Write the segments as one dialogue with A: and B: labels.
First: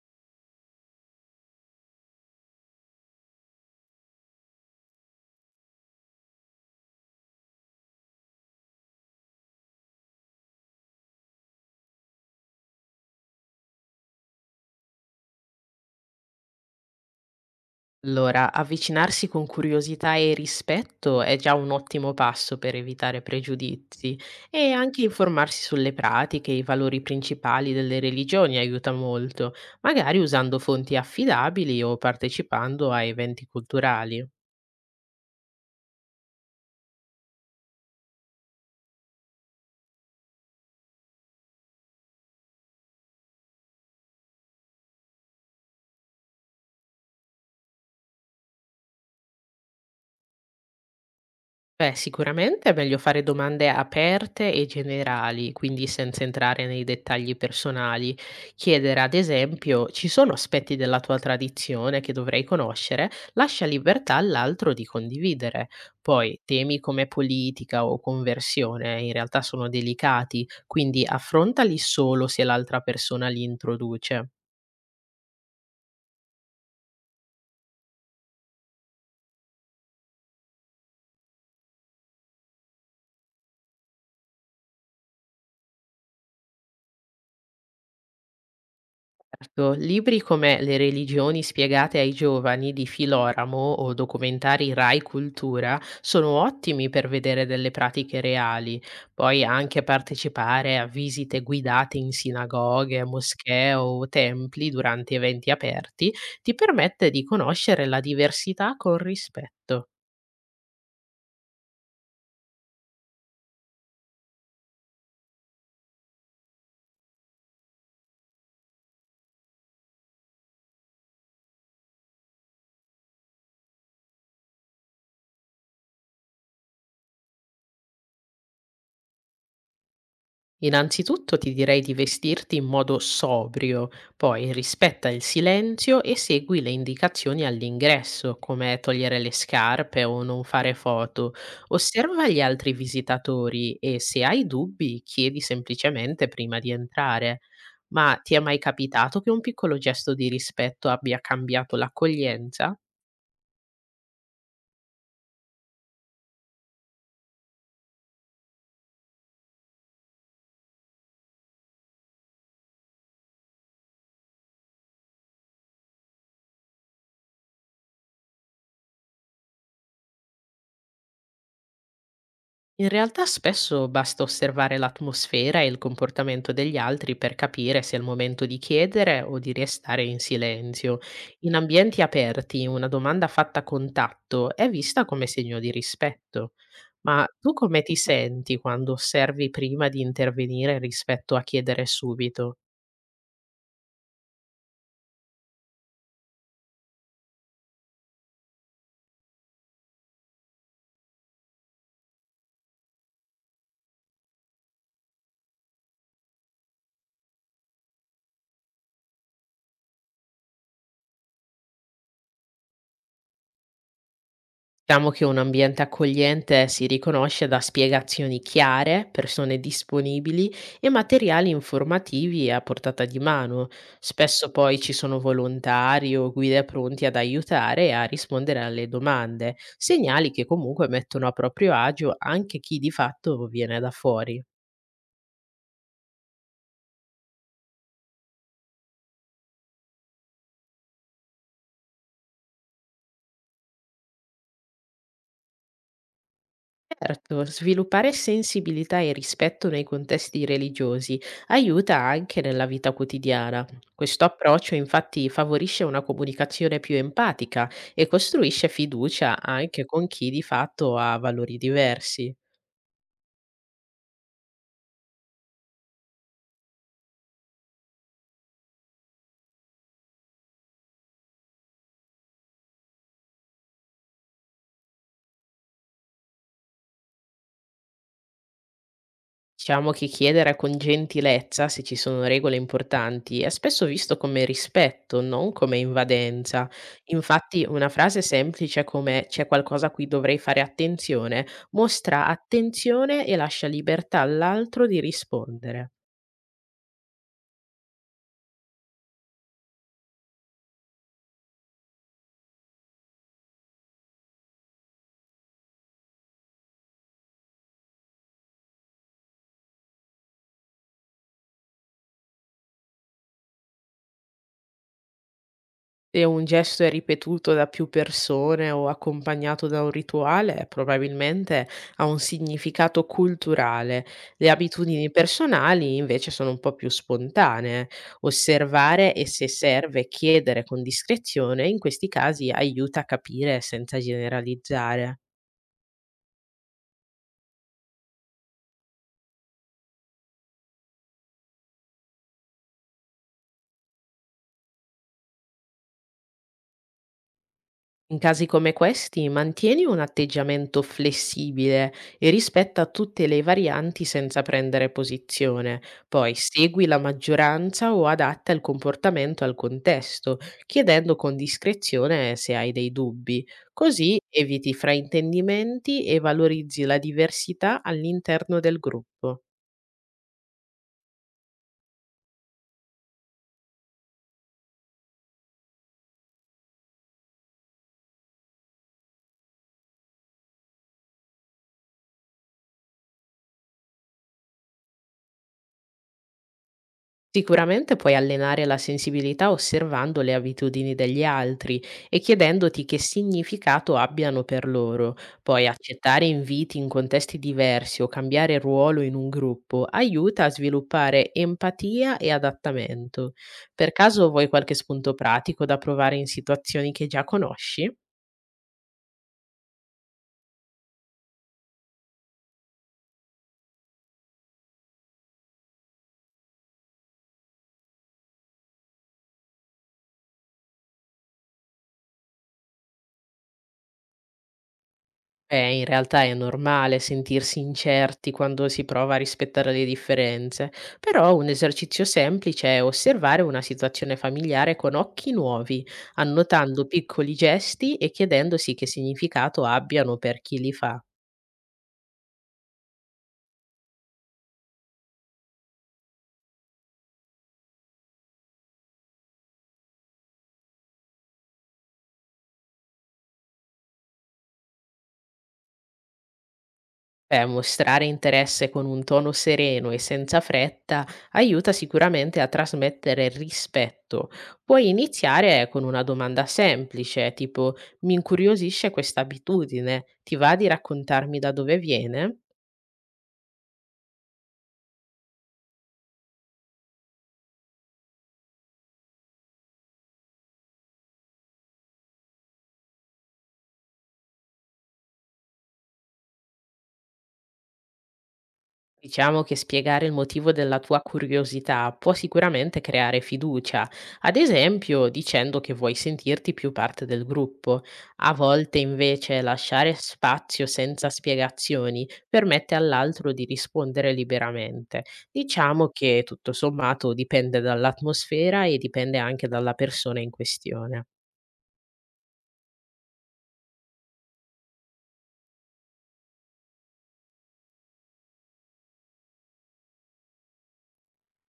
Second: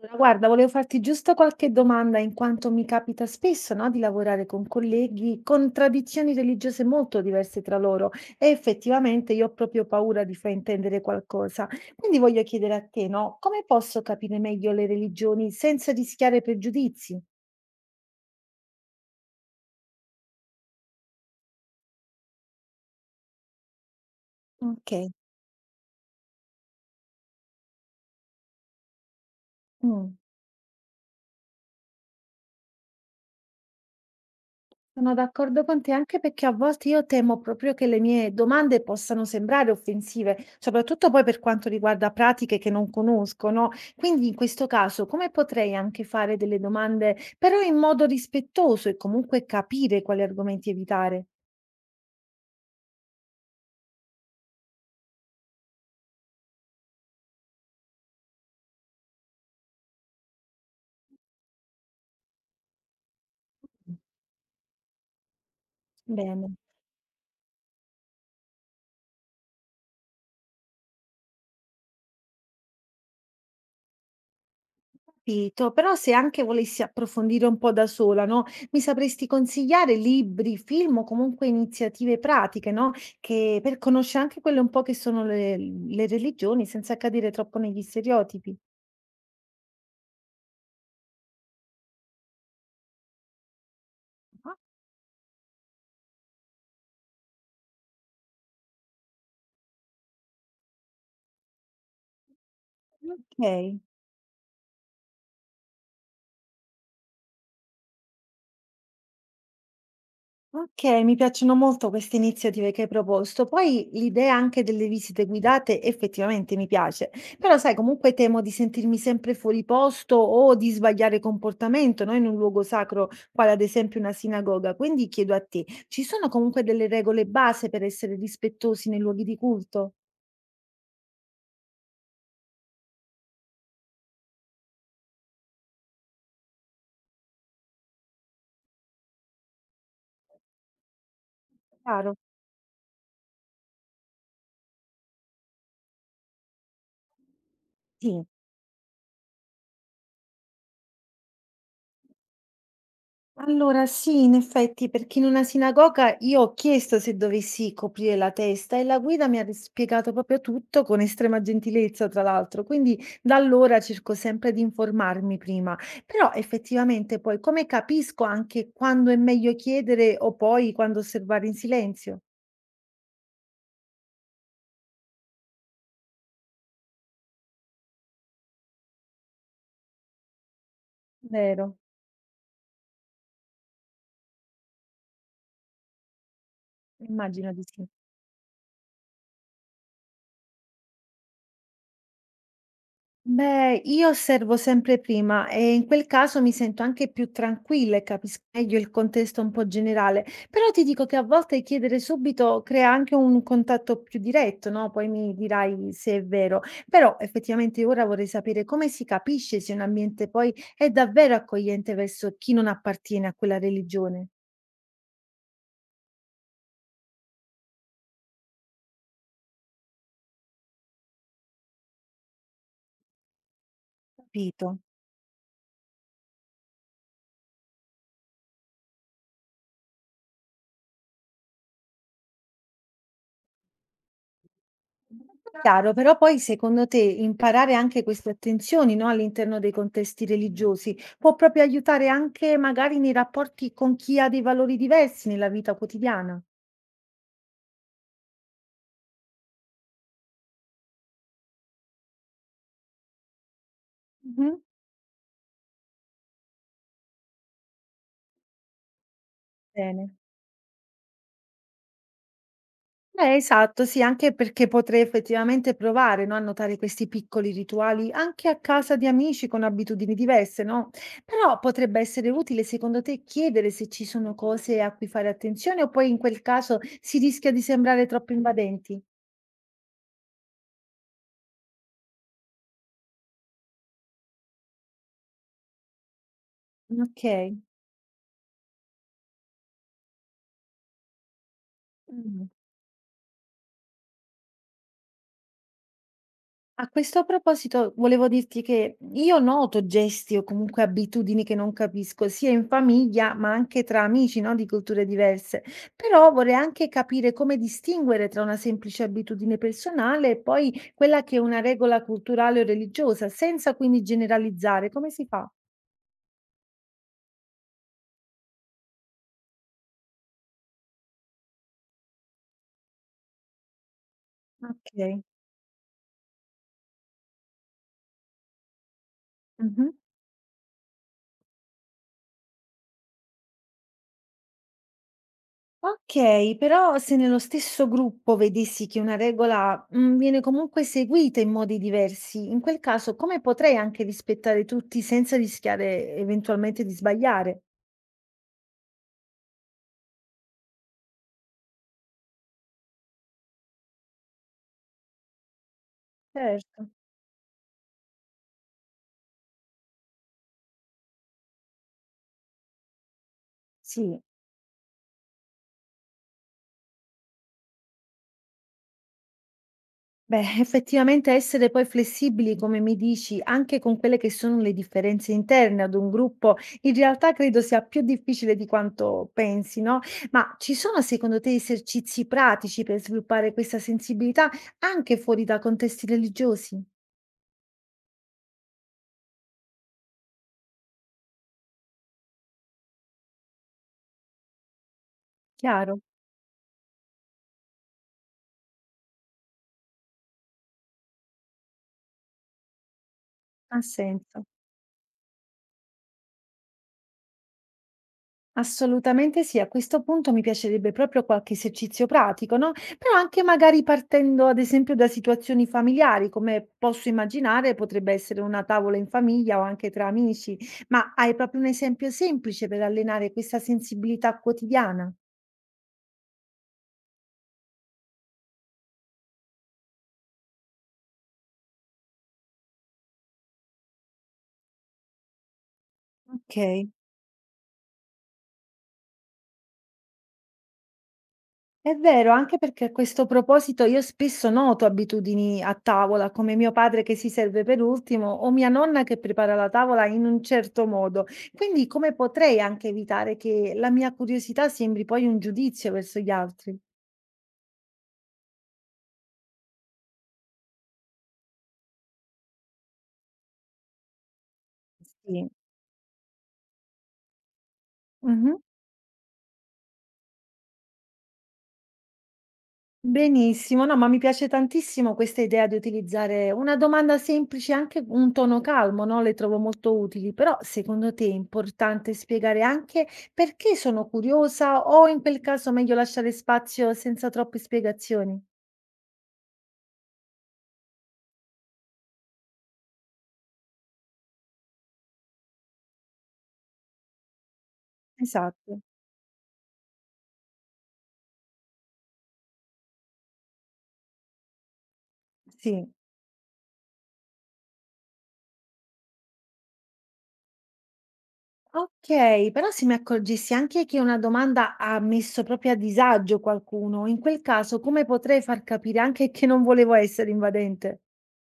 A: Allora, guarda, volevo farti giusto qualche domanda in quanto mi capita spesso, no, di lavorare con colleghi con tradizioni religiose molto diverse tra loro e effettivamente io ho proprio paura di fraintendere qualcosa. Quindi voglio chiedere a te, no, come posso capire meglio le religioni senza rischiare pregiudizi?
B: Allora, avvicinarsi con curiosità e rispetto è già un ottimo passo per evitare pregiudizi e anche
A: Ok.
B: informarsi sulle pratiche e i valori principali delle religioni aiuta molto,
A: Mm.
B: magari usando fonti affidabili o partecipando a eventi culturali.
A: Sono d'accordo con te anche perché a volte io temo proprio che le mie domande possano sembrare offensive, soprattutto poi per quanto riguarda pratiche che non conosco, no? Quindi in questo caso come potrei anche fare delle domande, però in modo rispettoso e comunque capire quali argomenti evitare?
B: Beh, sicuramente è meglio fare domande aperte e generali, quindi senza entrare nei dettagli personali. Chiedere, ad esempio, ci sono aspetti della tua tradizione che dovrei conoscere? Lascia libertà all'altro di condividere. Poi,
A: Bene.
B: temi come politica o conversione in realtà sono delicati, quindi affrontali solo se l'altra persona li introduce.
A: Capito, però se anche volessi approfondire un po' da sola, no, mi sapresti consigliare libri, film o comunque iniziative pratiche, no, che per conoscere anche quelle un po' che sono le religioni senza cadere troppo negli stereotipi.
B: Certo, libri come Le religioni spiegate ai giovani di Filoramo o
A: Ah,
B: documentari Rai Cultura sono ottimi per vedere delle pratiche reali. Puoi anche partecipare a visite guidate in sinagoghe,
A: ok.
B: moschee o templi durante eventi aperti, ti permette di conoscere la diversità con rispetto.
A: Okay, mi piacciono molto queste iniziative che hai proposto. Poi l'idea anche delle visite guidate effettivamente mi piace, però sai comunque temo di sentirmi sempre fuori posto o di sbagliare comportamento, no, in un luogo sacro quale ad esempio una sinagoga. Quindi chiedo a te, ci sono comunque delle regole base per essere rispettosi nei luoghi di culto?
B: Innanzitutto ti direi di vestirti in modo sobrio, poi rispetta il silenzio e segui le indicazioni all'ingresso, come togliere le scarpe o non fare foto.
A: Chiaro?
B: Osserva gli altri visitatori e se hai dubbi chiedi semplicemente prima di entrare. Ma
A: Sì.
B: ti è mai capitato che un piccolo gesto di rispetto abbia cambiato l'accoglienza?
A: Allora sì, in effetti, perché in una sinagoga io ho chiesto se dovessi coprire la testa e la guida mi ha spiegato proprio tutto con estrema gentilezza, tra l'altro. Quindi da allora cerco sempre di informarmi prima. Però effettivamente poi come capisco anche quando è meglio chiedere o poi quando osservare in silenzio?
B: In realtà spesso basta osservare l'atmosfera e il comportamento degli altri per capire se è il momento di chiedere o di restare in silenzio. In
A: Vero,
B: ambienti aperti una domanda fatta a contatto è vista come segno di rispetto. Ma tu
A: immagino di
B: come
A: sì.
B: ti senti quando osservi prima di intervenire rispetto a chiedere subito?
A: Beh, io osservo sempre prima e in quel caso mi sento anche più tranquilla e capisco meglio il contesto un po' generale, però ti dico che a volte chiedere subito crea anche un contatto più diretto, no? Poi mi dirai se è vero, però effettivamente ora vorrei sapere come si capisce se un ambiente poi è davvero accogliente verso chi non appartiene a quella religione.
B: Diciamo che un ambiente accogliente si riconosce da spiegazioni chiare, persone disponibili e materiali informativi a portata di mano. Spesso
A: Capito.
B: poi ci sono volontari o guide pronti ad aiutare e a rispondere alle domande, segnali che comunque mettono a proprio agio anche chi di fatto viene da fuori.
A: Chiaro, però poi secondo te imparare anche queste attenzioni, no, all'interno dei contesti religiosi può proprio aiutare anche magari nei rapporti con chi ha dei valori diversi nella vita quotidiana?
B: Certo, sviluppare sensibilità e rispetto nei contesti religiosi aiuta anche nella vita quotidiana. Questo
A: Mhm.
B: approccio infatti favorisce una comunicazione più empatica e costruisce fiducia anche con
A: Bene.
B: chi di fatto ha valori diversi.
A: Esatto, sì, anche perché potrei effettivamente provare, no, a notare questi piccoli rituali anche a casa di amici con abitudini diverse, no? Però potrebbe essere utile, secondo te, chiedere se ci sono cose a cui fare attenzione o poi in quel caso si rischia di sembrare troppo invadenti?
B: Diciamo che chiedere con gentilezza se ci sono regole importanti è spesso visto come rispetto, non come invadenza.
A: Ok.
B: Infatti, una frase semplice come c'è qualcosa a cui dovrei fare attenzione mostra
A: Mh.
B: attenzione e lascia libertà all'altro di rispondere.
A: A questo proposito volevo dirti che io noto gesti o comunque abitudini che non capisco, sia in famiglia ma anche tra amici, no, di culture diverse. Però vorrei anche capire come distinguere tra una semplice abitudine personale e poi quella che è una regola culturale o religiosa, senza quindi generalizzare. Come si fa?
B: Se un gesto è ripetuto da più persone o accompagnato da un rituale, probabilmente ha un significato culturale. Le abitudini
A: Okay.
B: personali invece sono un po' più spontanee. Osservare e se
A: Mh-mh.
B: serve chiedere con discrezione in questi casi aiuta a capire senza generalizzare.
A: Okay, però se nello stesso gruppo vedessi che una regola, viene comunque seguita in modi diversi, in quel caso come potrei anche rispettare tutti senza rischiare eventualmente di sbagliare?
B: In casi come questi, mantieni un atteggiamento flessibile e rispetta tutte le varianti senza prendere posizione. Poi segui
A: Certo,
B: la maggioranza o adatta il comportamento al contesto, chiedendo con discrezione se hai dei dubbi. Così
A: sì.
B: eviti fraintendimenti e valorizzi la diversità all'interno del gruppo.
A: Beh, effettivamente essere poi flessibili, come mi dici, anche con quelle che sono le differenze interne ad un gruppo, in realtà credo sia più difficile di quanto pensi, no? Ma ci sono secondo te esercizi pratici per sviluppare questa sensibilità anche fuori da contesti religiosi?
B: Sicuramente puoi allenare la sensibilità osservando le abitudini degli altri e chiedendoti che significato abbiano per loro. Poi
A: Chiaro,
B: accettare inviti in contesti diversi o cambiare ruolo in un gruppo aiuta a sviluppare empatia e adattamento.
A: ha
B: Per caso
A: senso.
B: vuoi qualche spunto pratico da provare in situazioni che già conosci?
A: Assolutamente sì, a questo punto mi piacerebbe proprio qualche esercizio pratico, no? Però anche magari partendo ad esempio da situazioni familiari, come posso immaginare potrebbe essere una tavola in famiglia o anche tra amici, ma hai proprio un esempio semplice per allenare questa sensibilità quotidiana?
B: Beh, in realtà è normale sentirsi incerti quando si prova a rispettare le differenze, però un esercizio semplice è osservare una situazione familiare con occhi nuovi, annotando
A: Ok.
B: piccoli gesti e chiedendosi che significato abbiano per chi li fa.
A: È vero, anche perché a questo proposito io spesso noto abitudini a tavola, come mio padre che si serve per ultimo o mia nonna che prepara la tavola in un certo modo. Quindi come potrei anche evitare che la mia curiosità sembri poi un giudizio verso gli altri?
B: Beh, mostrare interesse con un tono sereno e senza fretta aiuta sicuramente a trasmettere rispetto. Puoi
A: Sì.
B: iniziare con una domanda semplice, tipo mi
A: Mhm.
B: incuriosisce questa abitudine, ti va di raccontarmi da dove viene?
A: Benissimo, no, ma mi piace tantissimo questa idea di utilizzare una domanda semplice, e anche un tono calmo, no? Le trovo molto utili, però secondo te è importante spiegare anche perché sono curiosa o in quel caso meglio lasciare spazio senza troppe spiegazioni?
B: Diciamo che spiegare il motivo della tua curiosità può sicuramente creare fiducia, ad esempio dicendo che vuoi sentirti più parte del gruppo. A volte
A: Esatto,
B: invece lasciare spazio senza spiegazioni permette all'altro di rispondere liberamente.
A: sì.
B: Diciamo che tutto sommato dipende dall'atmosfera e dipende anche dalla persona in questione.
A: Ok, però se mi accorgessi anche che una domanda ha messo proprio a disagio qualcuno, in quel caso come potrei far capire anche che non volevo essere invadente?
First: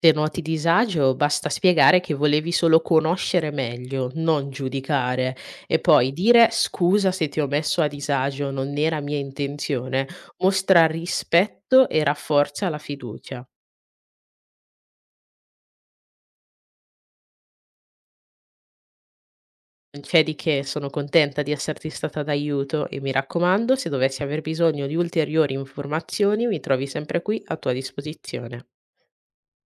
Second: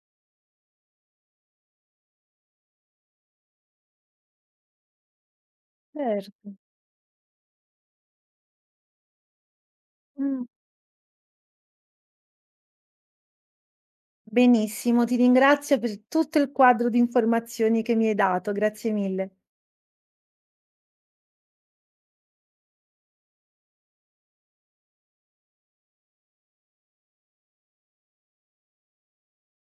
B: Se noti disagio, basta spiegare che volevi solo conoscere meglio, non giudicare, e poi dire
A: Certo.
B: scusa se ti ho messo a disagio, non era mia intenzione,
A: Mm.
B: mostra rispetto e rafforza la fiducia.
A: Benissimo, ti ringrazio per tutto il quadro di informazioni che mi hai dato, grazie mille.
B: Non c'è di che, sono contenta di esserti stata d'aiuto e mi raccomando, se dovessi aver bisogno di ulteriori informazioni, mi trovi sempre qui a tua disposizione.